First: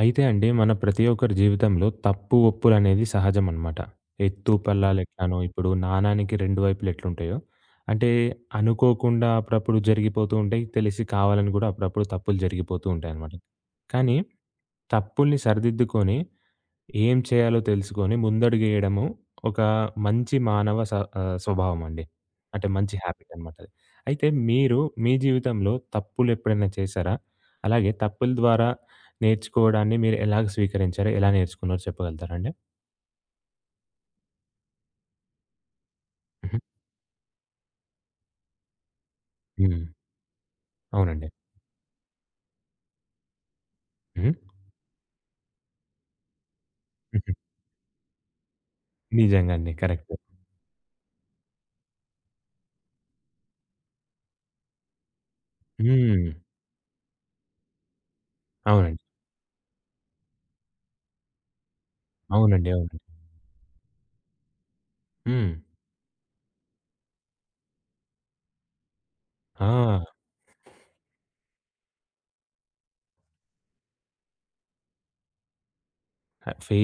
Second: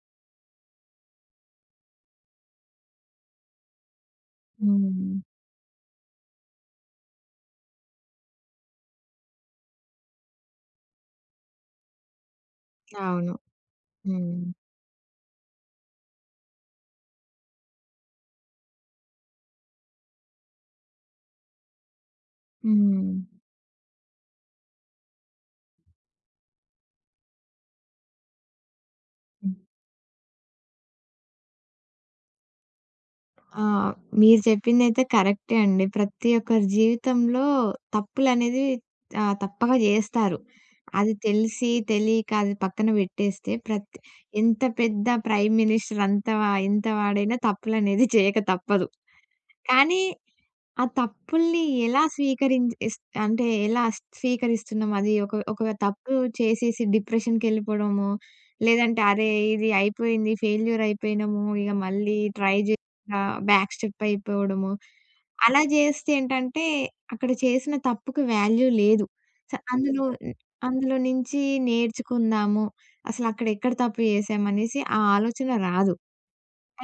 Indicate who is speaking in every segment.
Speaker 1: అయితే అండి మన ప్రతి ఒక్కరి జీవితంలో తప్పు, ఒప్పులనేది సహజమనమాట. ఎత్తు
Speaker 2: హ్మ్.
Speaker 1: పల్లాలెట్లానో ఇప్పుడు నాణానికి రెండు వైపులు ఎట్లుంటాయో, అంటే అనుకోకుండా అప్పుడప్పుడు జరిగిపోతూ ఉంటాయి. తెలిసి కావాలని గూడా అప్పుడప్పుడు తప్పులు జరిగిపోతూ ఉంటాయనమాట.
Speaker 2: అవును.
Speaker 1: కానీ
Speaker 2: హ్మ్.
Speaker 1: తప్పుల్ని సరిదిద్దుకొని ఏం చేయాలో తెలుసుకొని ముందడుగేయడము ఒక మంచి మానవ స్వభావం అండి. అంటే మంచి
Speaker 2: హ్మ్.
Speaker 1: హ్యాబిట్ అనమాట అది. అయితే మీరు మీ జీవితంలో తప్పులెప్పుడైనా చేశారా? అలాగే తప్పుల ద్వారా
Speaker 2: హ్మ్.
Speaker 1: నేర్చుకోవడాన్ని మీరు ఎలాగ స్వీకరించారు? ఎలా నేర్చుకున్నారో చెప్పగలుగుతారా అండి?
Speaker 2: ఆ! మీరు చెప్పిందైతే కరెక్టే అండి. ప్రతి
Speaker 1: హుహు.
Speaker 2: ఒక్కరి జీవితంలో తప్పులనేది తప్పక
Speaker 1: హ్మ్.
Speaker 2: జేస్తారు. అది
Speaker 1: అవునండి.
Speaker 2: తెలిసి, తెలియక అది పక్కన పెట్టేస్తే ప్రతి
Speaker 1: హ్మ్.
Speaker 2: ఎంత పెద్ద ప్రైమ్ మినిస్టర్ అంత ఎంత
Speaker 1: హుహు.
Speaker 2: వాడైనా తప్పులనేది చేయక తప్పదు.
Speaker 1: నిజంగా అండి.
Speaker 2: కానీ
Speaker 1: కరెక్ట్.
Speaker 2: ఆ తప్పుల్ని ఎలా స్వీకరించ్ ఇస్ అంటే ఎలా స్వీకరిస్తున్నాం? అది ఒక ఒక తప్పు
Speaker 1: హ్మ్.
Speaker 2: చేసేసి డిప్రెషన్‌కెళ్ళిపోవడము,
Speaker 1: అవునండి.
Speaker 2: లేదంటే అరే! ఇది అయిపోయింది, ఫెయిల్యూర్ అయిపోయినాము, ఇక మళ్ళీ ట్రై
Speaker 1: అవునండి. అవునండి.
Speaker 2: జేయకుండా బ్యాక్ స్టెప్ అయిపోవడము.
Speaker 1: హ్మ్.
Speaker 2: అలా జేస్తే ఏంటంటే, అక్కడ చేసిన తప్పుకి వాల్యూ లేదు. అందులో
Speaker 1: ఆ!
Speaker 2: అందులో నుంచి నేర్చుకుందాము, అసలు అక్కడ ఎక్కడ తప్పు చేశామనేసి ఆ ఆలోచన రాదు.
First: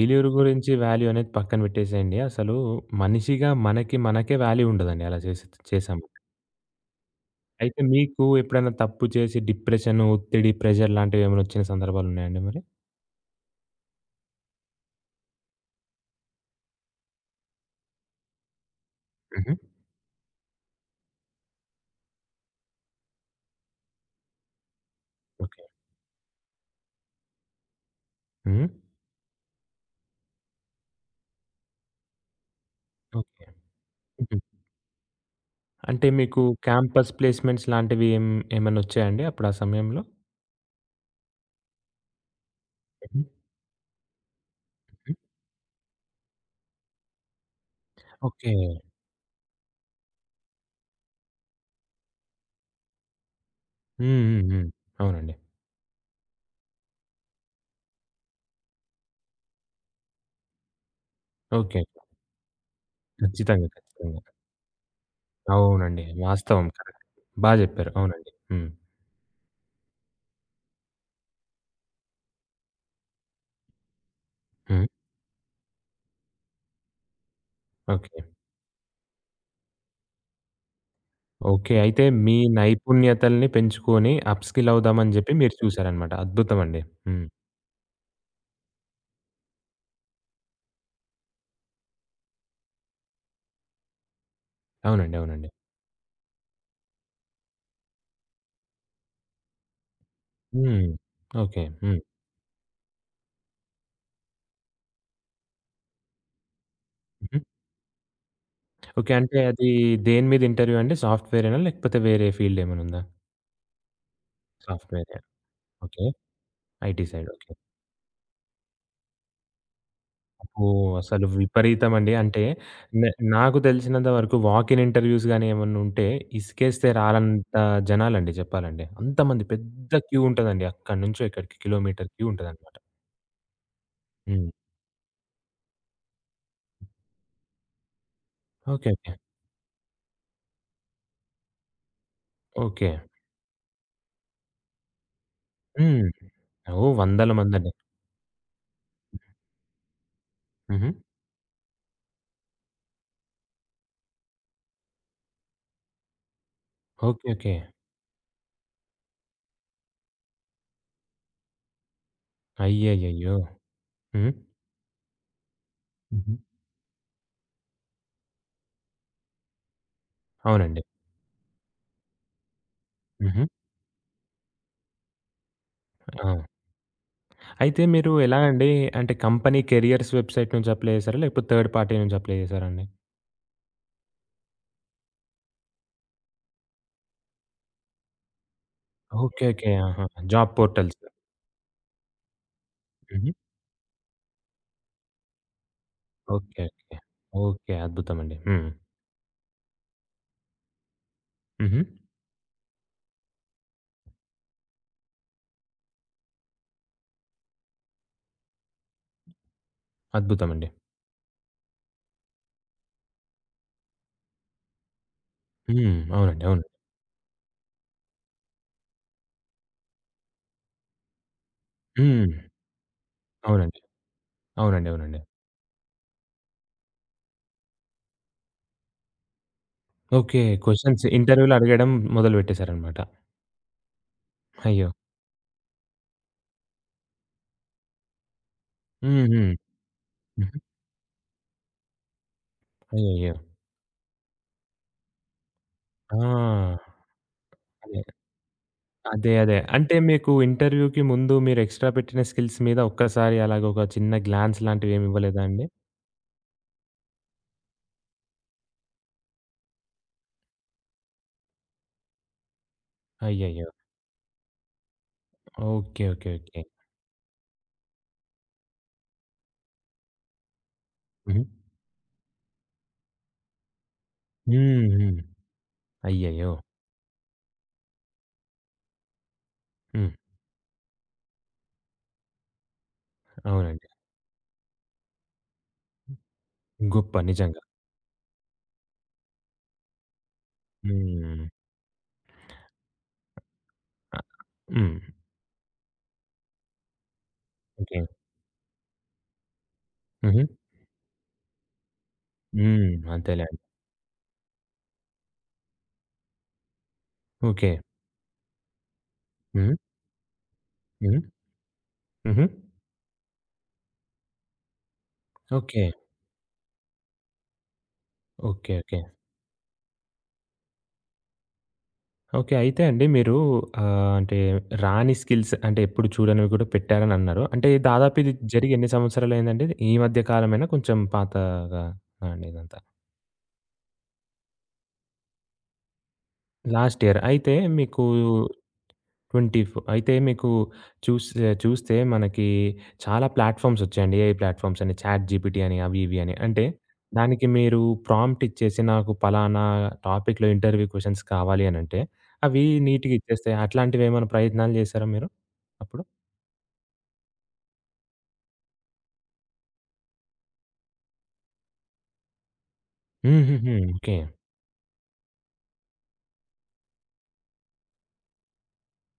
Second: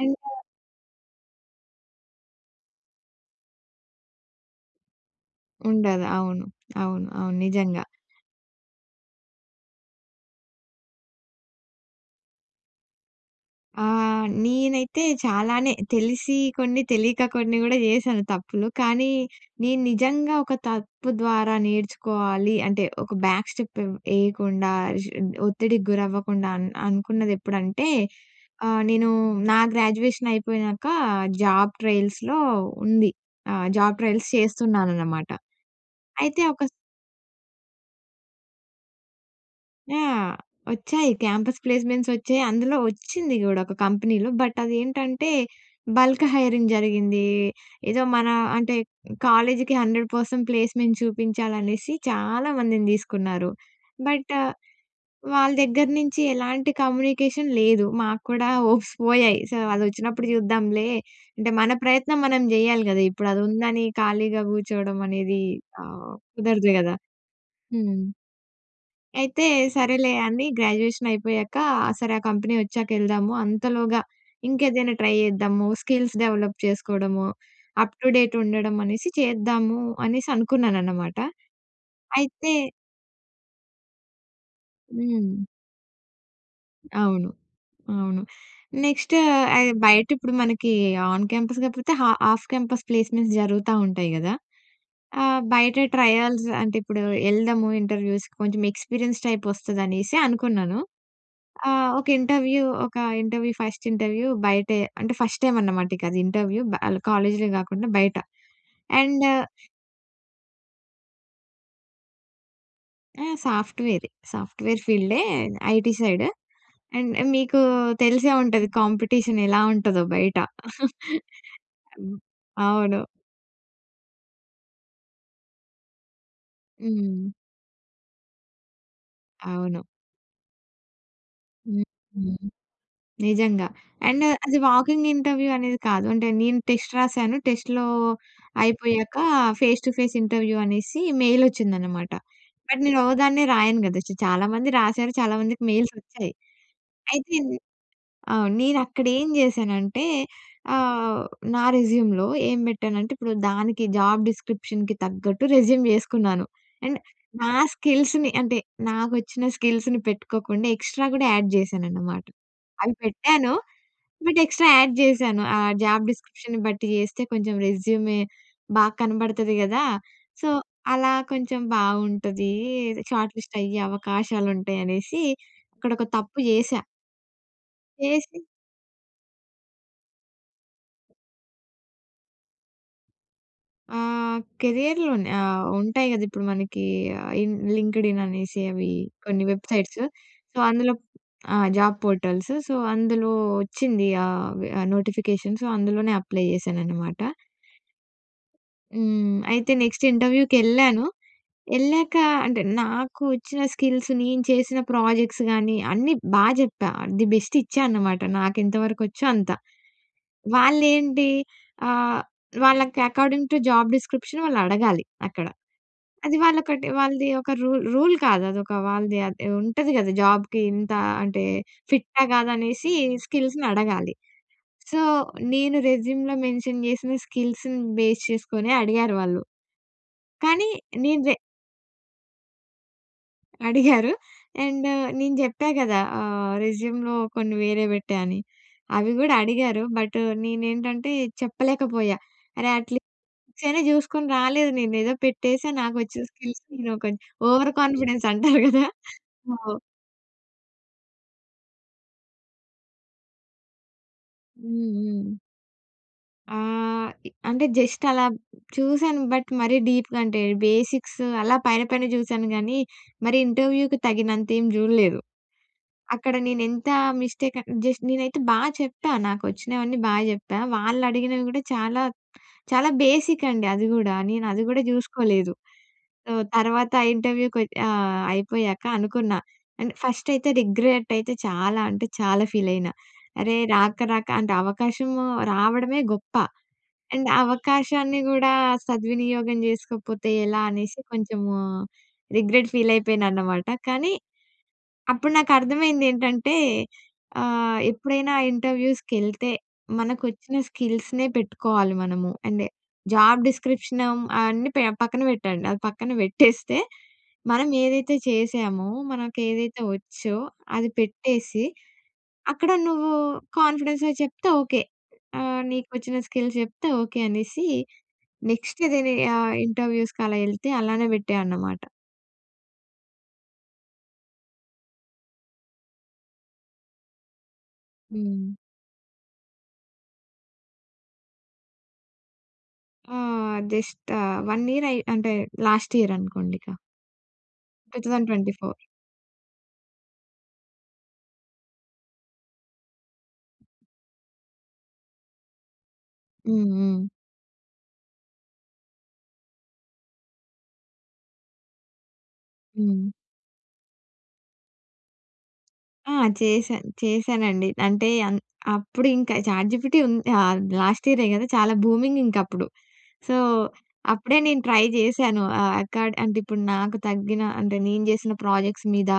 Speaker 2: అండ్
Speaker 1: గురించి వాల్యూ అనేది పక్కన పెట్టేసేయండి. అసలు మనిషిగా మనకి మనకే వాల్యూ ఉండదండి అలా చేసి చేసాం.
Speaker 2: ఉండదు. అవును. అవును. అవును.
Speaker 1: అయితే
Speaker 2: నిజంగా.
Speaker 1: మీకు ఎప్పుడైనా తప్పు చేసి డిప్రెషన్, ఒత్తిడి, ప్రెషర్ లాంటివేమైనా వచ్చిన సందర్భాలున్నాయండి మరి?
Speaker 2: ఆ! నేనైతే చాలానే తెలిసి కొన్ని, తెలియక కొన్ని గూడా జేశాను తప్పులు. కానీ,
Speaker 1: హుహు.
Speaker 2: నేను నిజంగా ఒక తప్పు ద్వారా నేర్చుకోవాలి అంటే, ఒక బ్యాక్ స్టెప్ ఏయకుండా ష్
Speaker 1: ఓకే.
Speaker 2: ఒత్తిడికి గురవ్వకుండా అనుకున్నదెప్పుడంటే,
Speaker 1: హ్మ్.
Speaker 2: నేను నా గ్రాడ్యుయేషన్ అయిపోయినాక జాబ్ ట్రయల్స్‌లో ఉంది.
Speaker 1: ఓకే.
Speaker 2: జాబ్ ట్రయల్స్
Speaker 1: హుహు.
Speaker 2: చేస్తున్నాననమాట.
Speaker 1: అంటే మీకు
Speaker 2: అయితే ఒక
Speaker 1: క్యాంపస్ ప్లేస్‌మెంట్స్ లాంటివి ఏమన్నా వచ్చాయండి అప్పుడు ఆ
Speaker 2: ఆ!
Speaker 1: సమయంలో?
Speaker 2: వచ్చాయి. క్యాంపస్ ప్లేస్‌మెంట్స్ వచ్చాయి. అందులో
Speaker 1: హుహు.
Speaker 2: వచ్చింది గూడా ఒక కంపెనీలో. బట్
Speaker 1: హ్మ్.
Speaker 2: అదేంటంటే బల్క్ హైరింగ్ జరిగింది. ఏదో మన
Speaker 1: ఓకే.
Speaker 2: అంటే కాలేజీకి 100% ప్లేస్‌మెంట్ చూపించాలనేసి చాలా మందిని తీసుకున్నారు.
Speaker 1: హ్మ్.
Speaker 2: బట్
Speaker 1: హ్మ్. హ్మ్. అవునండి.
Speaker 2: వాళ్ళ దగ్గర నుంచి ఎలాంటి కమ్యూనికేషన్ లేదు. మాకు కూడా హోప్స్ పోయాయి. సో, అదొచ్చినప్పుడు చూద్దాంలే. అంటే మన
Speaker 1: ఓకే.
Speaker 2: ప్రయత్నం మనం జేయాలి గదా! ఇప్పుడు అది
Speaker 1: ఖచ్చితంగా.
Speaker 2: ఉందని
Speaker 1: ఖచ్చితంగా.
Speaker 2: ఖాళీగా గూర్చోవడం అనేది
Speaker 1: అవునండి. వాస్తవం.
Speaker 2: కుదరదు గదా!
Speaker 1: కరెక్ట్. బా జెప్పారు.
Speaker 2: హ్మ్.
Speaker 1: అవునండి. హ్మ్.
Speaker 2: అయితే సరేలే అని గ్రాడ్యుయేషన్ అయిపోయాక, సరే ఆ కంపెనీ వచ్చాకెళ్దాము. అంతలోగా
Speaker 1: హ్మ్.
Speaker 2: ఇంకేదైనా ట్రై చేద్దాము. స్కిల్స్ డెవలప్ చేసుకోవడము, అప్ టు
Speaker 1: ఓకే.
Speaker 2: డేట్ ఉండడం అనేసి చేద్దాము అనేసి అనుకున్నానన్నమాట.
Speaker 1: ఓకే. అయితే మీ
Speaker 2: అయితే
Speaker 1: నైపుణ్యతల్ని పెంచుకొని అప్‌స్కిల్ అవుదామని
Speaker 2: హ్మ్.
Speaker 1: జెప్పి మీరు చూసారనమాట. అద్భుతమండి. హ్మ్.
Speaker 2: అవును. అవును. నెక్స్ట్ బయట ఇప్పుడు మనకి ఆన్ క్యాంపస్ కాకపోతే ఆఫ్ క్యాంపస్ ప్లేస్‌మెంట్స్ జరుగుతా ఉంటాయి గదా!
Speaker 1: అవునండి. అవునండి.
Speaker 2: బయట ట్రయల్స్ అంటే ఇప్పుడు ఎళ్దాము ఇంటర్‌వ్యూస్‌కి కొంచెం ఎక్స్‌పీరియన్స్ టైప్ వస్తదనేసి అనుకున్నాను.
Speaker 1: హ్మ్. ఓకే.
Speaker 2: ఆహ్,
Speaker 1: హ్మ్.
Speaker 2: ఒక ఇంటర్‌వ్యూ ఒక ఇంటర్‌వ్యూ ఫస్ట్ ఇంటర్‌వ్యూ బయటే అంటే ఫస్ట్ టైమ్ అన్నమాట ఇక అది ఇంటర్‌వ్యూ బ
Speaker 1: హుహు.
Speaker 2: కాలేజ్‌లో గాకుండా బయట.
Speaker 1: ఓకే.
Speaker 2: అండ్
Speaker 1: అంటే అది దేని మీద ఇంటర్వ్యూ అండి? సాఫ్ట్‌వేరేనా? లేకపోతే వేరే ఫీల్డ్ ఏమైనా ఉందా?
Speaker 2: ఆ! సాఫ్ట్‌వేరే. సాఫ్ట్‌వేర్
Speaker 1: సాఫ్ట్‌వేరే.
Speaker 2: ఫీల్డే. IT
Speaker 1: okay.
Speaker 2: Side.
Speaker 1: IT
Speaker 2: and
Speaker 1: side. Okay.
Speaker 2: మీకు తెలిసే ఉంటది కాంపిటీషన్ ఎలా ఉంటదో బయట.
Speaker 1: అబ్బో! అసలు విపరీతమండి.
Speaker 2: హ్మ్.
Speaker 1: అంటే
Speaker 2: అవును.
Speaker 1: నే నాకు తెలిసినంత వరకు వాక్ ఇన్ ఇంటర్వ్యూస్ గాని ఏమన్నా ఉంటే ఇసుకేస్తే
Speaker 2: హ్మ్.
Speaker 1: రానంత జనాలండి చెప్పాలంటే. అంతమంది
Speaker 2: అవును.
Speaker 1: పెద్ద క్యూ ఉంటదండి. అక్కడి నుంచో ఇక్కడికి
Speaker 2: హ్మ్.
Speaker 1: కిలోమీటర్ క్యూ
Speaker 2: హ్మ్.
Speaker 1: ఉంటదనమాట.
Speaker 2: నిజంగా. అండ్
Speaker 1: హ్మ్.
Speaker 2: అది వాకింగ్ ఇంటర్వ్యూ అనేది కాదు. అంటే నేను టెస్ట్ రాసాను. టెస్ట్‌లో
Speaker 1: ఓకే. ఓకే.
Speaker 2: అయిపోయాక ఫేస్ టు ఫేస్ ఇంటర్వ్యూ అనేసి మెయిలొచ్చిందనమాట. But
Speaker 1: okay.
Speaker 2: నేను ఒకదాన్నే రాయను గదా! చాలా మంది రాసారు. చాలా మందికి
Speaker 1: హ్మ్.
Speaker 2: మెయిల్సొచ్చాయి.
Speaker 1: ఓహ్! వందల
Speaker 2: అయితే
Speaker 1: మందండి.
Speaker 2: అవును. నేనక్కడేం జేశానంటే
Speaker 1: హుహు.
Speaker 2: ఆహ్, నా రెజ్యూమ్‌లో ఏం బెట్టానంటే, ఇప్పుడు దానికి జాబ్ డిస్క్రిప్షన్‌కి తగ్గట్టు రెజ్యూమ్ జేసుకున్నాను. And
Speaker 1: okay.
Speaker 2: నా
Speaker 1: ఓకే.
Speaker 2: స్కిల్స్‌ని అంటే, నాకొచ్చిన స్కిల్స్‌ని పెట్టుకోకుండా ఎక్స్‌ట్రా గూడా యాడ్ జేశానన్నమాట. అవి
Speaker 1: అయ్యయ్యయ్యో!
Speaker 2: పెట్టాను.
Speaker 1: హ్మ్.
Speaker 2: బట్ ఎక్స్‌ట్రా యాడ్ జేశాను. ఆ జాబ్
Speaker 1: హుహు.
Speaker 2: డిస్క్రిప్షన్‌ని బట్టి జేస్తే కొంచెం రెజ్యూమే బా కనబడతది గదా! సో,
Speaker 1: అవునండి.
Speaker 2: అలా కొంచెం బావుంటది. షార్ట్
Speaker 1: హుహు.
Speaker 2: లిస్ట్ అయ్యే అవకాశాలుంటాయనేసి అక్కడొక
Speaker 1: ఆ!
Speaker 2: తప్పు జేశా.
Speaker 1: అయితే మీరు ఎలా
Speaker 2: చేసి
Speaker 1: అండి? అంటే కంపెనీ కెరియర్స్ వెబ్‌సైట్ నుంచి అప్లై చేసారా? లేకపోతే థర్డ్ పార్టీ నుంచి అప్లై చేసారా అండి?
Speaker 2: కెరియర్‌లోనే ఉంటాయి గదా! ఇప్పుడు మనకి ఇన్ లింక్డ్ఇన్ అనేసి అవి కొన్ని
Speaker 1: ఓకే. ఓకే.
Speaker 2: వెబ్‌సైట్స్.
Speaker 1: ఆహా! జాబ్
Speaker 2: సో, అందులో
Speaker 1: పోర్టల్స్.
Speaker 2: ఆ! Job portals. సో,
Speaker 1: హుహు.
Speaker 2: అందులో వచ్చింది ఆహ్, వె ఆ నోటిఫికేషన్. సో, అందులోనే అప్లై
Speaker 1: ఓకే. ఓకే.
Speaker 2: చేశాననమాట.
Speaker 1: ఓకే. అద్భుతమండి. హ్మ్.
Speaker 2: హ్మ్. అయితే నెక్స్ట్ ఇంటర్వ్యూకెళ్ళాను.
Speaker 1: హుహు.
Speaker 2: ఎళ్ళాక అంటే నాకు వచ్చిన స్కిల్స్, నేను చేసిన ప్రాజెక్ట్స్ గానీ అన్నీ బా జెప్పా. ది బెస్ట్ ఇచ్చా అన్నమాట. నాకెంత వరకొచ్చో అంత.
Speaker 1: అద్భుతమండి.
Speaker 2: వాళ్ళేంటి ఆహ్, వాళ్ళకి అకార్డింగ్ టు జాబ్ డిస్క్రిప్షన్ వాళ్ళడగాలి అక్కడ.
Speaker 1: హ్మ్.
Speaker 2: అది
Speaker 1: అవునండి. అవును.
Speaker 2: వాళ్ళకొకటి వాళ్ళది ఒక రూల్ రూల్ కాదు. అదొక వాళ్ళది అది ఉంటది గదా! జాబ్‌కి ఇంత అంటే ఫిట్టా
Speaker 1: హ్మ్.
Speaker 2: కాదనేసి స్కిల్స్‌ని
Speaker 1: అవునండి.
Speaker 2: అడగాలి.
Speaker 1: అవునండి.
Speaker 2: సో,
Speaker 1: అవునండి.
Speaker 2: నేను రెజ్యూమ్‌లో మెన్షన్ చేసిన స్కిల్స్‌ని బేస్ చేసుకొనే అడిగారు వాళ్ళు.
Speaker 1: ఓకే.
Speaker 2: కానీ
Speaker 1: క్వెషన్స్
Speaker 2: నేను రె
Speaker 1: ఇంటర్వ్యూలో అడగడం మొదలు పెట్టేసారనమాట.
Speaker 2: అడిగారు. అండ్
Speaker 1: అయ్యో!
Speaker 2: నేను జెప్పా గదా! రెజ్యూమ్‌లో కొన్ని వేరే బెట్టా అని. అవి
Speaker 1: హ్మ్.
Speaker 2: గూడా
Speaker 1: హ్మ్.
Speaker 2: అడిగారు. బట్
Speaker 1: హుహు.
Speaker 2: నేనేంటంటే చెప్పలేకపోయా. అరే!
Speaker 1: అయ్యయ్యో!
Speaker 2: అట్లీస్ట్ అయినా జూసుకొని రాలేదు నేను. ఏదో పెట్టేసా. నాకొచ్చిన స్కిల్స్
Speaker 1: ఆ!
Speaker 2: నేను కొంచెం ఓవర్
Speaker 1: అదే.
Speaker 2: కాన్ఫిడెన్స్ అంటారు గదా!
Speaker 1: అదే.
Speaker 2: సో
Speaker 1: అదే. అంటే మీకు ఇంటర్వ్యూకి ముందు మీరు ఎక్స్‌ట్రా పెట్టిన స్కిల్స్ మీద ఒక్కసారి అలాగ ఒక చిన్న గ్లాన్స్ లాంటివి
Speaker 2: హ్మ్.
Speaker 1: ఏమి
Speaker 2: హ్మ్.
Speaker 1: ఇవ్వలేదా అండి?
Speaker 2: ఆహ్, ఇ అంటే జస్ట్ అలా చూసాను. బట్ మరీ డీప్‌గా అంటే బేసిక్స్ అలా పైన పైన జూసాను గానీ, మరి
Speaker 1: అయ్యయ్యో!
Speaker 2: ఇంటర్వ్యూకి తగినంతేం జూడలేదు.
Speaker 1: ఓకే. ఓకే.
Speaker 2: అక్కడ
Speaker 1: ఓకే.
Speaker 2: నేనెంత మిస్టేక్ అన్ జస్ట్ నేనైతే బా చెప్పా. నాకొచ్చినవన్నీ బా జెప్పా.
Speaker 1: హుహు.
Speaker 2: వాళ్ళడిగినవి గూడా చాలా, చాలా బేసిక్ అండి అది గూడా. నేనది గూడా
Speaker 1: హ్మ్. హ్మ్.
Speaker 2: జూసుకోలేదు. సో,
Speaker 1: అయ్యయ్యో!
Speaker 2: తర్వాత అయిపోయాక అనుకున్నా. అండ్
Speaker 1: హ్మ్.
Speaker 2: ఫస్ట్ అయితే రిగ్రెట్ అయితే చాలా అంటే చాలా ఫీలయినా. అరే!
Speaker 1: అవునండి.
Speaker 2: రాక రాక అంటే అవకాశము రావడమే గొప్ప.
Speaker 1: గొప్ప
Speaker 2: అండ్
Speaker 1: నిజంగా.
Speaker 2: అవకాశాన్ని గూడా సద్వినియోగం జేసుకోకపోతే ఎలా అనేసి
Speaker 1: హ్మ్.
Speaker 2: కొంచెము రిగ్రెట్ ఫీలయిపోయానన్నమాట. కానీ
Speaker 1: అ హ్మ్.
Speaker 2: అప్పుడు నాకర్థమైందేంటంటే,
Speaker 1: ఓకే.
Speaker 2: ఎప్పుడైనా ఇంటర్‌వ్యూస్‌కెళ్తే
Speaker 1: హుహు.
Speaker 2: మనకొచ్చిన స్కిల్స్‌నే పెట్టుకోవాలి మనము. అండ్
Speaker 1: హ్మ్.
Speaker 2: జాబ్
Speaker 1: అంతేలేండి.
Speaker 2: డిస్క్రిప్షన్ అన్నీ పక్కన పెట్టండి. అది పక్కన పెట్టేస్తే, మనం
Speaker 1: ఓకే.
Speaker 2: ఏదైతే చేసామో,
Speaker 1: హ్మ్.
Speaker 2: మనకేదైతే వచ్చో అది
Speaker 1: హ్మ్.
Speaker 2: పెట్టేసి,
Speaker 1: హుహు.
Speaker 2: అక్కడ నువ్వు కాన్ఫిడెన్స్‌గా చెప్తే ఓకే.
Speaker 1: ఓకే.
Speaker 2: నీకొచ్చిన స్కిల్స్ చెప్తే ఓకే అనేసి,
Speaker 1: ఓకే.
Speaker 2: Next
Speaker 1: okay.
Speaker 2: ఏదైనా ఇంటర్‌వ్యూస్‌కి అలా ఎళ్తే అలానే పెట్టేయన్నమాట.
Speaker 1: ఓకే. అయితే అండి మీరు అంటే రాని స్కిల్స్ అంటే ఎప్పుడు చూడనివి కూడా పెట్టారని అన్నారు. అంటే దాదాపు ఇది
Speaker 2: హ్మ్.
Speaker 1: జరిగి ఎన్ని సంవత్సరాలయిందండి? ఈ మధ్య కాలమేనా కొంచెం పాతగా అండి ఇదంతా?
Speaker 2: ఆ! జస్ట్ 1 ఇయర్ అయి అంటే లాస్ట్ ఇయర్ అనుకోండిక.
Speaker 1: Last year. అయితే మీకు
Speaker 2: 2024
Speaker 1: 2024 అయితే మీకు చూస్తే చూస్తే మనకి చాలా ప్లాట్‌ఫార్మ్స్ వచ్చాయండి. ఏఐ ప్లాట్‌ఫార్మ్స్ అని చాట్‌జీపీటీ అని అవి ఇవి అని. అంటే
Speaker 2: హ్మ్. హ్మ్.
Speaker 1: దానికి మీరు ప్రాంప్ట్ ఇచ్చేసి నాకు పలానా టాపిక్‌లో ఇంటర్వ్యూ క్వెషన్స్ కావాలి అనంటే అవి
Speaker 2: హ్మ్.
Speaker 1: నీట్‌గా ఇచ్చేస్తాయి. అట్లాంటివేమైనా ప్రయత్నాలు చేశారా మీరు అప్పుడు?
Speaker 2: ఆ! చేశాను. చేశానండి. అంటే అన్ అప్పుడు ఇంకా చాట్‌జిపిటీ ఉన్ లాస్ట్ ఇయరే కదా! చాలా బూమింగ్ ఇంకప్పుడు. సో,
Speaker 1: హుహుహు. ఓకే.
Speaker 2: అప్పుడే నేను ట్రై చేశాను. అక్కడ అంటే ఇప్పుడు నాకు తగ్గిన అంటే నేను చేసిన ప్రాజెక్ట్స్ మీద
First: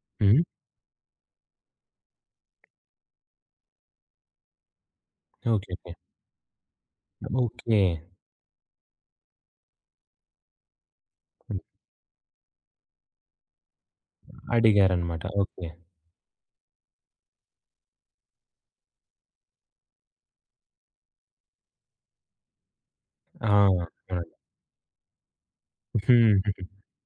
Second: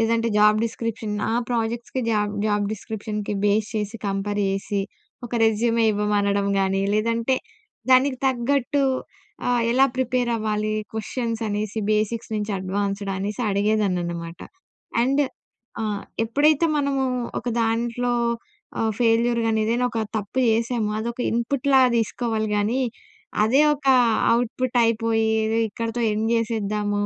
Speaker 2: లేదంటే
Speaker 1: హ్మ్.
Speaker 2: జాబ్ డిస్క్రిప్షన్ నా ప్రాజెక్ట్స్‌కి జాబ్ జాబ్ డిస్క్రిప్షన్‌కి బేస్ చేసి కంపేర్ చేసి ఒక
Speaker 1: ఓకే.
Speaker 2: Resume
Speaker 1: okay.
Speaker 2: ఇవ్వమనడం గానీ, లేదంటే
Speaker 1: ఓకే.
Speaker 2: దానికి తగ్గట్టు ఎలా ప్రిపేర్ అవ్వాలి క్వెషన్స్ అనేసి బేసిక్స్ నుంచి అడ్వాన్స్‌డ్ అనేసి అడిగేదాన్ననమాట.
Speaker 1: అడిగారనమాట.
Speaker 2: And
Speaker 1: okay.
Speaker 2: ఆ! ఎప్పుడైతే మనము ఒక దాంట్లో ఫెయిల్యూర్ గాని, ఏదైనా ఒక తప్పు చేసామో అదొక ఇన్‌పుట్‌లా తీసుకోవాలి గానీ,
Speaker 1: ఆ!
Speaker 2: అదే ఒక
Speaker 1: అవునండి.
Speaker 2: అవుట్‌పుట్ అయిపోయి ఏదో ఇక్కడితో ఎండ్
Speaker 1: హుహుహు.
Speaker 2: చేసేద్దాము,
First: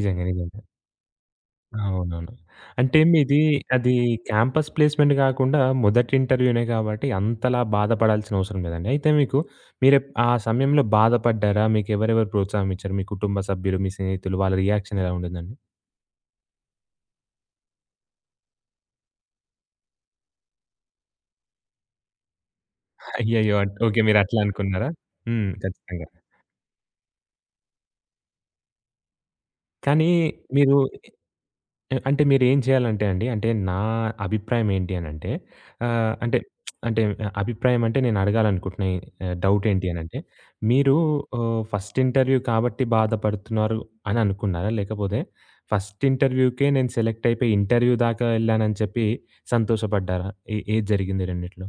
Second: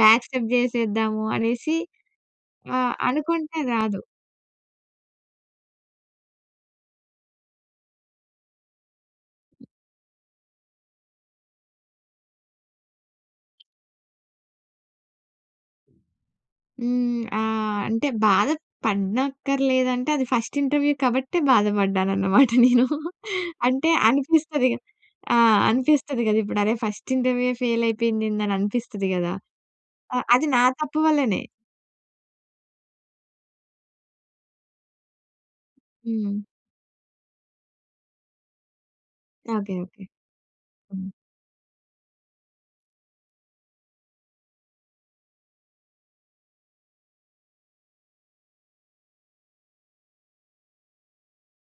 Speaker 2: బ్యాక్ స్టెప్
Speaker 1: నిజంగా.
Speaker 2: చేసేద్దాము అనేసి
Speaker 1: అవునవును. అంటే మీది
Speaker 2: అనుకుంటే
Speaker 1: అది
Speaker 2: రాదు.
Speaker 1: క్యాంపస్ ప్లేస్‌మెంట్ గాకుండా మొదటి ఇంటర్వ్యూనే కాబట్టి అంతలా బాధపడాల్సిన అవసరం లేదండి. అయితే మీకు ఆ సమయంలో బాధపడ్డారా? మీకెవరెవరు ప్రోత్సాహం ఇచ్చారు? మీ కుటుంబ సభ్యులు, మీ స్నేహితులు వాళ్ళ రియాక్షన్ ఎలా ఉండిందండి?
Speaker 2: హ్మ్. అంటే బాధ పడనక్కర్లేదంటే అది ఫస్ట్ ఇంటర్వ్యూ కాబట్టే బాధపడ్డానన్నమాట నేను.
Speaker 1: అయ్యయ్యో!
Speaker 2: అంటే
Speaker 1: ఓకే. మీరట్లా
Speaker 2: అనిపిస్తది.
Speaker 1: అనుకున్నారా?
Speaker 2: ఆ!
Speaker 1: హ్మ్. ఖచ్చితంగా.
Speaker 2: అనిపిస్తది కదా! ఇప్పుడు అరే! ఫస్ట్ ఇంటర్వ్యూయే ఫెయిల్ అయిపోయిందేందని అనిపిస్తది కదా!
Speaker 1: కానీ
Speaker 2: అది నా
Speaker 1: మీరు
Speaker 2: తప్పు వల్లనే.
Speaker 1: అంటే మీరేం చేయాలంటే అండి, అంటే నా అభిప్రాయం ఏంటి అనంటే ఆహ్,
Speaker 2: హ్మ్.
Speaker 1: అంటే అంటే అభిప్రాయం అంటే నేను అడగాలనుకుంటున్న డౌట్
Speaker 2: ఓకే.
Speaker 1: ఏంటి
Speaker 2: ఓకే.
Speaker 1: అనంటే, మీరు
Speaker 2: హ్మ్.
Speaker 1: ఫస్ట్ ఇంటర్వ్యూ కాబట్టి బాధపడుతున్నారు అని అనుకున్నారా? లేకపోతే ఫస్ట్ ఇంటర్వ్యూకే నేను సెలెక్ట్ అయిపోయి ఇంటర్వ్యూ దాకా ఎళ్ళానని చెప్పి సంతోషపడ్డారా? ఏ ఏది జరిగింది రెండిట్లో?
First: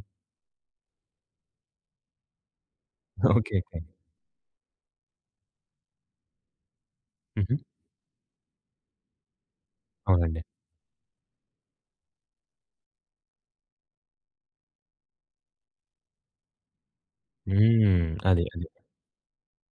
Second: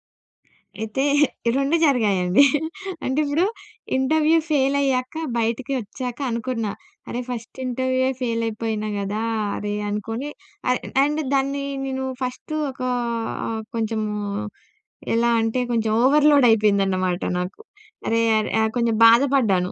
Speaker 2: అయితే 2 జరిగాయండి. అంటే ఇప్పుడు
Speaker 1: ఓకే. ఓకే.
Speaker 2: ఇంటర్వ్యూ ఫెయిల్ అయ్యాక బయటికి వచ్చాక అనుకున్నా. అరే!
Speaker 1: హుహు.
Speaker 2: ఫస్ట్ ఇంటర్వ్యూయే ఫెయిల్ అయిపోయినా గదా! అరే! అనుకోని
Speaker 1: అవునండి.
Speaker 2: అండ్ దాన్ని నేను ఫస్ట్ ఒక కొంచెము ఎలా అంటే కొంచెం ఓవర్‌లోడ్ అయిపోయిందన్నమాట నాకు.
Speaker 1: హ్మ్.
Speaker 2: అరే!
Speaker 1: అదే.
Speaker 2: అరే!
Speaker 1: అదే.
Speaker 2: కొంచెం బాధపడ్డాను.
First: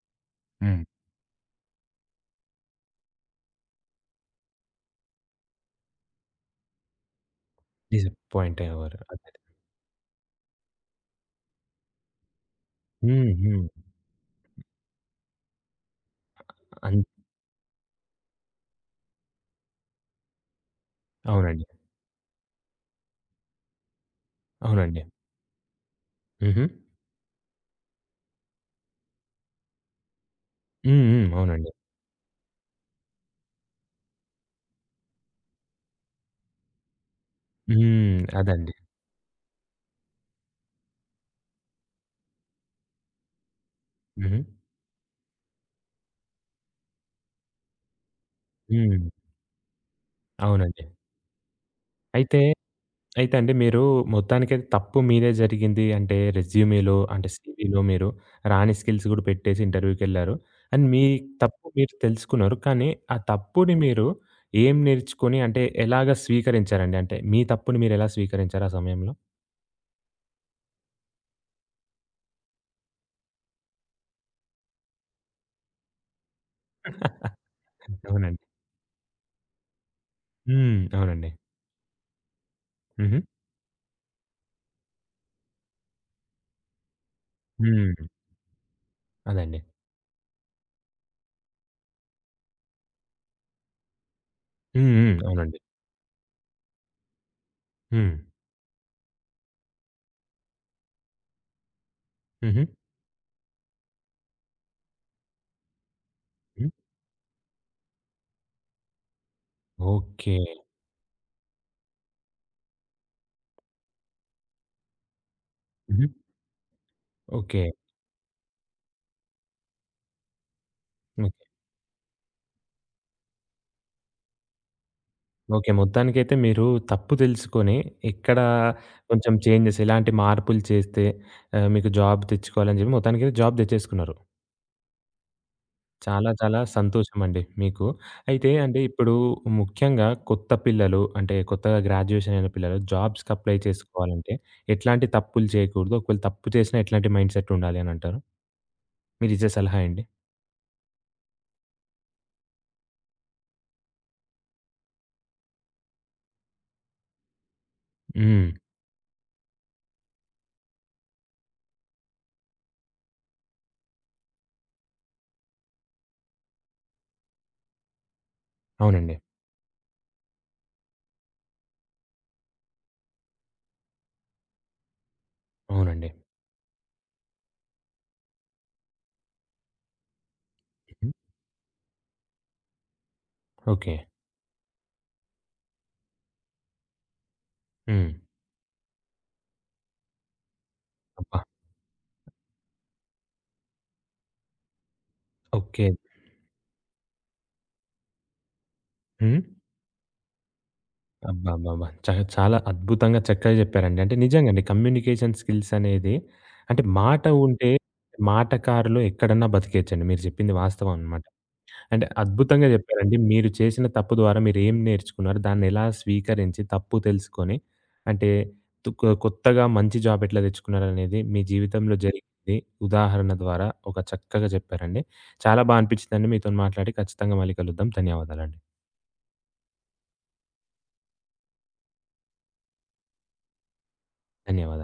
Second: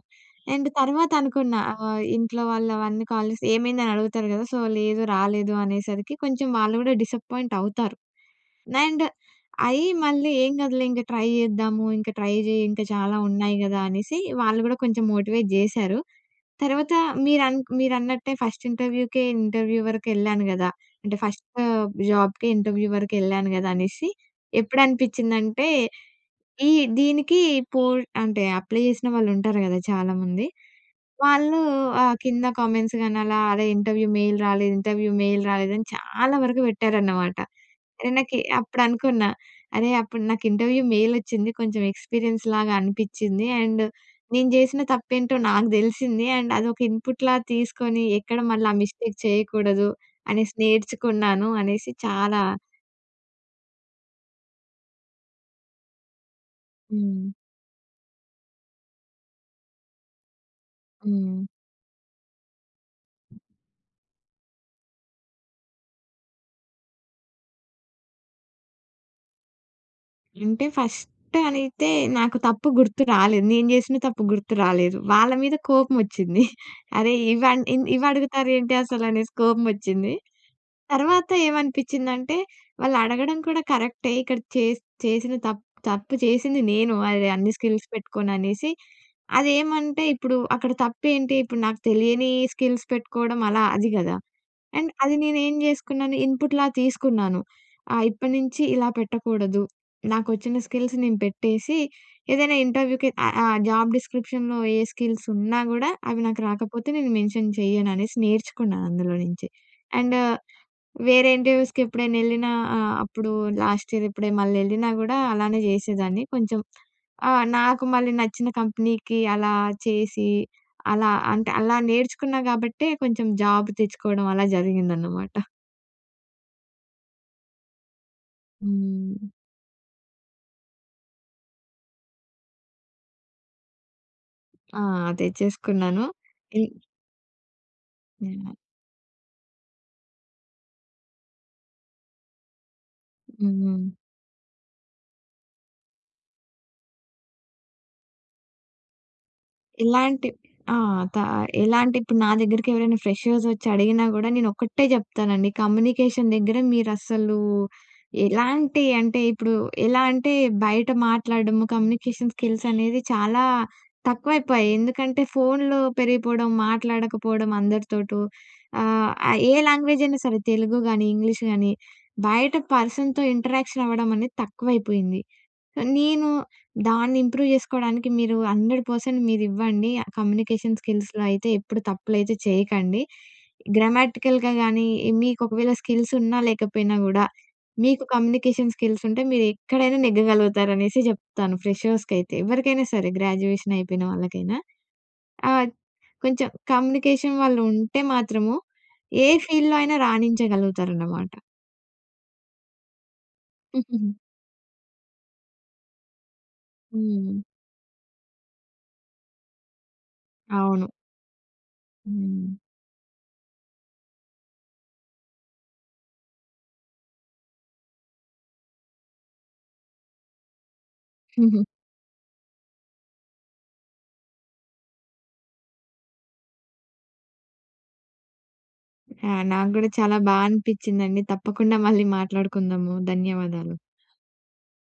Speaker 2: అండ్
Speaker 1: హ్మ్.
Speaker 2: తర్వాత అనుకున్నా ఇంట్లో వాళ్ళు అవన్నీ కాల్ చేసి ఏమైందని అడుగుతారు గదా! సో లేదు రాలేదు అనేసరికి కొంచెం వాళ్ళు గూడా డిసప్పాయింట్ అవుతారు.
Speaker 1: డిసప్పాయింట్ అయ్యేవారు.
Speaker 2: అండ్
Speaker 1: అదే.
Speaker 2: అయి మళ్ళీ ఏం కాదులే ఇంక ట్రై చేద్దాము. ఇంక ట్రై చేయి ఇంకా చాలా
Speaker 1: హ్మ్.
Speaker 2: ఉన్నాయి
Speaker 1: హ్మ్.
Speaker 2: గదా! అనేసి వాళ్ళు గూడా కొంచెం మోటివేట్ జేశారు. తర్వాత
Speaker 1: అన్
Speaker 2: మీరన్నట్టే ఫస్ట్ ఇంటర్వ్యూకే ఇంటర్వ్యూ వరకెళ్ళాను గదా! అంటే ఫస్ట్
Speaker 1: అవునండి.
Speaker 2: జాబ్‌కే ఇంటర్వ్యూ వరకెళ్ళాను గదా! అనేసి
Speaker 1: అవునండి.
Speaker 2: ఎప్పుడనిపించిందంటే
Speaker 1: హుహు.
Speaker 2: ఈ దీనికి పో అంటే అప్లై చేసిన వాళ్ళుంటారు గదా! చాలామంది.
Speaker 1: హ్మ్. హ్మ్.
Speaker 2: వాళ్ళు
Speaker 1: అవునండి.
Speaker 2: కింద కామెంట్స్ గాని అలా అరే! ఇంటర్వ్యూ మెయిల్ రాలేదు, ఇంటర్వ్యూ మెయిల్ రాలేదని చాలా వరకు పెట్టారన్నమాట. అరే!
Speaker 1: హ్మ్.
Speaker 2: నాకి
Speaker 1: అదండి.
Speaker 2: అప్పుడనుకున్నా, అరే! అప్పుడు నాకు ఇంటర్వ్యూ మెయిలొచ్చింది. కొంచెం ఎక్స్‌పీరియన్స్ లాగా అనిపిచ్చింది. అండ్
Speaker 1: హుహు.
Speaker 2: నేను జేసిన తప్పేంటో నాకు దెలిసింది. అండ్ అదొక ఇన్‌పుట్‌లా తీసుకొని ఎక్కడ మళ్ళీ ఆ
Speaker 1: హ్మ్.
Speaker 2: మిస్టేక్ చేయకూడదు అనేసి
Speaker 1: అవునండి.
Speaker 2: నేర్చుకున్నాను అనేసి
Speaker 1: అయితే,
Speaker 2: చాలా
Speaker 1: అయితే అండి మీరు మొత్తానికైతే తప్పు మీదే జరిగింది. అంటే రెజ్యూమేలో
Speaker 2: హ్మ్.
Speaker 1: అంటే సీవీలో మీరు రాని స్కిల్స్ గూడా పెట్టేసి ఇంటర్వ్యూకెళ్లారు. అండ్ మీ
Speaker 2: హ్మ్.
Speaker 1: తప్పు మీరు తెలుసుకున్నారు. కానీ ఆ తప్పుని మీరు ఏం నేర్చుకొని అంటే ఎలాగా స్వీకరించారండి? అంటే మీ తప్పుని మీరెలా స్వీకరించారు ఆ సమయంలో?
Speaker 2: అంటే ఫస్ట్ అనైతే నాకు తప్పు గుర్తు రాలేదు. నేను జేసిన తప్పు గుర్తు రాలేదు. వాళ్ళ మీద కోపమొచ్చింది. అరే! ఇవి
Speaker 1: అవునండి.
Speaker 2: అడుగుతారేంటి అసలనేసి కోపమొచ్చింది.
Speaker 1: హ్మ్.
Speaker 2: తర్వాత
Speaker 1: అవునండి.
Speaker 2: ఏమనిపిచ్చిందంటే,
Speaker 1: హుహు.
Speaker 2: వాళ్ళడగడం కూడా కరెక్టే. ఇక్కడ చేస్ చేసిన తప్ తప్పు చేసింది నేను. అది అన్ని స్కిల్స్
Speaker 1: హ్మ్.
Speaker 2: పెట్టుకొననేసి.
Speaker 1: అదండి.
Speaker 2: అదేమంటే ఇప్పుడు అక్కడ తప్పేంటి? ఇప్పుడు నాకు తెలియని స్కిల్స్ పెట్టుకోవడం అలా అది గదా!
Speaker 1: హ్మ్.
Speaker 2: అండ్
Speaker 1: హ్మ్.
Speaker 2: అది నేనేం
Speaker 1: అవునండి.
Speaker 2: జేసుకున్నాను, ఇన్‌పుట్‌లా తీసుకున్నాను.
Speaker 1: హ్మ్.
Speaker 2: ఇప్పటి నుంచి ఇలా పెట్టకూడదు. నాకొచ్చిన స్కిల్స్ నేను పెట్టేసి, ఏదైనా
Speaker 1: హుహు.
Speaker 2: ఇంటర్వ్యూ‌కి ఆహ్, ఆహ్, జాబ్ డిస్క్రిప్షన్‌లో ఏ స్కిల్స్ ఉన్నా గూడా, అవి నాకు
Speaker 1: హ్మ్.
Speaker 2: రాకపోతే నేను మెన్షన్ చెయ్యననేసి నేర్చుకున్నాను అందులో నుంచి. And
Speaker 1: okay.
Speaker 2: వేరే ఇంటర్‌వ్యూస్‌కి ఎప్పుడైనెళ్ళినా అప్పుడు లాస్ట్ ఇయర్ ఎప్పుడే మళ్ళెళ్ళినా గూడా అలానే
Speaker 1: హుహు.
Speaker 2: జేసేదాన్ని. కొంచెం
Speaker 1: ఓకే.
Speaker 2: నాకు మళ్ళీ నచ్చిన కంపెనీకి అలా చేసి, అలా
Speaker 1: హ్మ్.
Speaker 2: అంటే అలా నేర్చుకున్నా గాబట్టే కొంచెం జాబ్ తెచ్చుకోవడం అలా జరిగిందన్నమాట.
Speaker 1: ఓకే. మొత్తానికైతే మీరు తప్పు తెలుసుకొని, ఎక్కడ
Speaker 2: హ్మ్.
Speaker 1: కొంచెం చేంజెస్, ఎలాంటి మార్పులు చేస్తే మీకు జాబ్ తెచ్చుకోవాలని చెప్పి మొత్తానికైతే జాబ్ తెచ్చేసుకున్నారు.
Speaker 2: ఆ! తెచ్చేసుకున్నాను.
Speaker 1: చాలా చాలా
Speaker 2: ఇ
Speaker 1: సంతోషమండి మీకు. అయితే
Speaker 2: యాహ్!
Speaker 1: అంటే ఇప్పుడు ముఖ్యంగా కొత్త పిల్లలు అంటే కొత్తగా గ్రాడ్యుయేషన్ అయిన పిల్లలు జాబ్స్‌కి అప్లై
Speaker 2: హ్మ్.
Speaker 1: చేసుకోవాలంటే ఎట్లాంటి తప్పులు చేయకూడదు? ఒకవేళ తప్పు చేసినా ఎట్లాంటి మైండ్‌సెట్ ఉండాలి అని అంటారు? మీరిచ్చే సలహా ఏంటి?
Speaker 2: ఇలాంటి ఆ! త ఎలాంటి ఇప్పుడు నా దగ్గరికి ఎవరైనా ఫ్రెషర్స్ వచ్చి అడిగినా గూడా నేనొక్కటే జెప్తానండి. కమ్యూనికేషన్ దగ్గర మీరసలు
Speaker 1: హ్మ్.
Speaker 2: ఎలాంటి అంటే ఇప్పుడు ఎలా అంటే బయట మాట్లాడడము, కమ్యూనికేషన్ స్కిల్స్ అనేది చాలా తక్కువైపోయాయి. ఎందుకంటే ఫోన్‌లో పెరిగిపోవడం, మాట్లాడకపోవడం అందరితోటూ ఆహ్,
Speaker 1: అవునండి.
Speaker 2: ఆహ్, ఏ లాంగ్వేజ్ అయినా సరే తెలుగు గానీ, ఇంగ్లీష్ గానీ బయట పర్సన్‌తో ఇంటరాక్షన్ అవ్వడం అనేది తక్కువైపోయింది.
Speaker 1: అవునండి.
Speaker 2: నేను దాన్ని ఇంప్రూవ్ జేసుకోవడానికి మీరు 100% మీరివ్వండి. కమ్యూనికేషన్
Speaker 1: హ్మ్.
Speaker 2: స్కిల్స్‌లో అయితే ఎప్పుడు తప్పులైతే చేయకండి.
Speaker 1: ఓకే.
Speaker 2: గ్రామాటికల్‌గా గానీ, మీకు ఒకవేళ స్కిల్స్ ఉన్నా లేకపోయినా గూడా, మీకు
Speaker 1: హ్మ్.
Speaker 2: కమ్యూనికేషన్ స్కిల్స్ ఉంటే మీరెక్కడైనా నెగ్గగలుగుతారనేసి
Speaker 1: అబ్బా!
Speaker 2: జెప్తాను ఫ్రెషర్స్‌కైతే. ఎవరికైనా సరే గ్రాడ్యుయేషన్ అయిపోయిన వాళ్ళకైనా. ఆహ్,
Speaker 1: ఓకే.
Speaker 2: కొంచెం కమ్యూనికేషన్ వాళ్ళు ఉంటే మాత్రము ఏ
Speaker 1: హ్మ్.
Speaker 2: ఫీల్డ్‌లో అయినా రాణించగలుగుతారన్నమాట.
Speaker 1: అబ్బబ్బబ్బా! చాలా అద్భుతంగా చక్కగా చెప్పారండి. అంటే నిజంగండి కమ్యూనికేషన్ స్కిల్స్ అనేది అంటే మాట
Speaker 2: హ్మ్.
Speaker 1: ఉంటే మాటకారులు ఎక్కడన్నా బతికేయచ్చండి. మీరు చెప్పింది
Speaker 2: అవును.
Speaker 1: వాస్తవం అనమాట. అంటే
Speaker 2: హ్మ్.
Speaker 1: అద్భుతంగా చెప్పారండి. మీరు చేసిన తప్పు ద్వారా మీరేం నేర్చుకున్నారు? దాన్నెలా స్వీకరించి తప్పు తెలుసుకొని అంటే తు కొ కొత్తగా మంచి జాబ్ ఎట్లా తెచ్చుకున్నారనేది మీ జీవితంలో జరిగింది ఉదాహరణ ద్వారా ఒక చక్కగా చెప్పారండి. చాలా బా అనిపించిందండి మీతోని మాట్లాడి. ఖచ్చితంగా మళ్ళీ కలుద్దాం. ధన్యవాదాలండి.
Speaker 2: ఆ! నాకు గూడా చాలా బా అనిపిచ్చిందండి. తప్పకుండా మళ్ళీ మాట్లాడుకుందాము. ధన్యవాదాలు.
Speaker 1: ధన్యవాదాలు.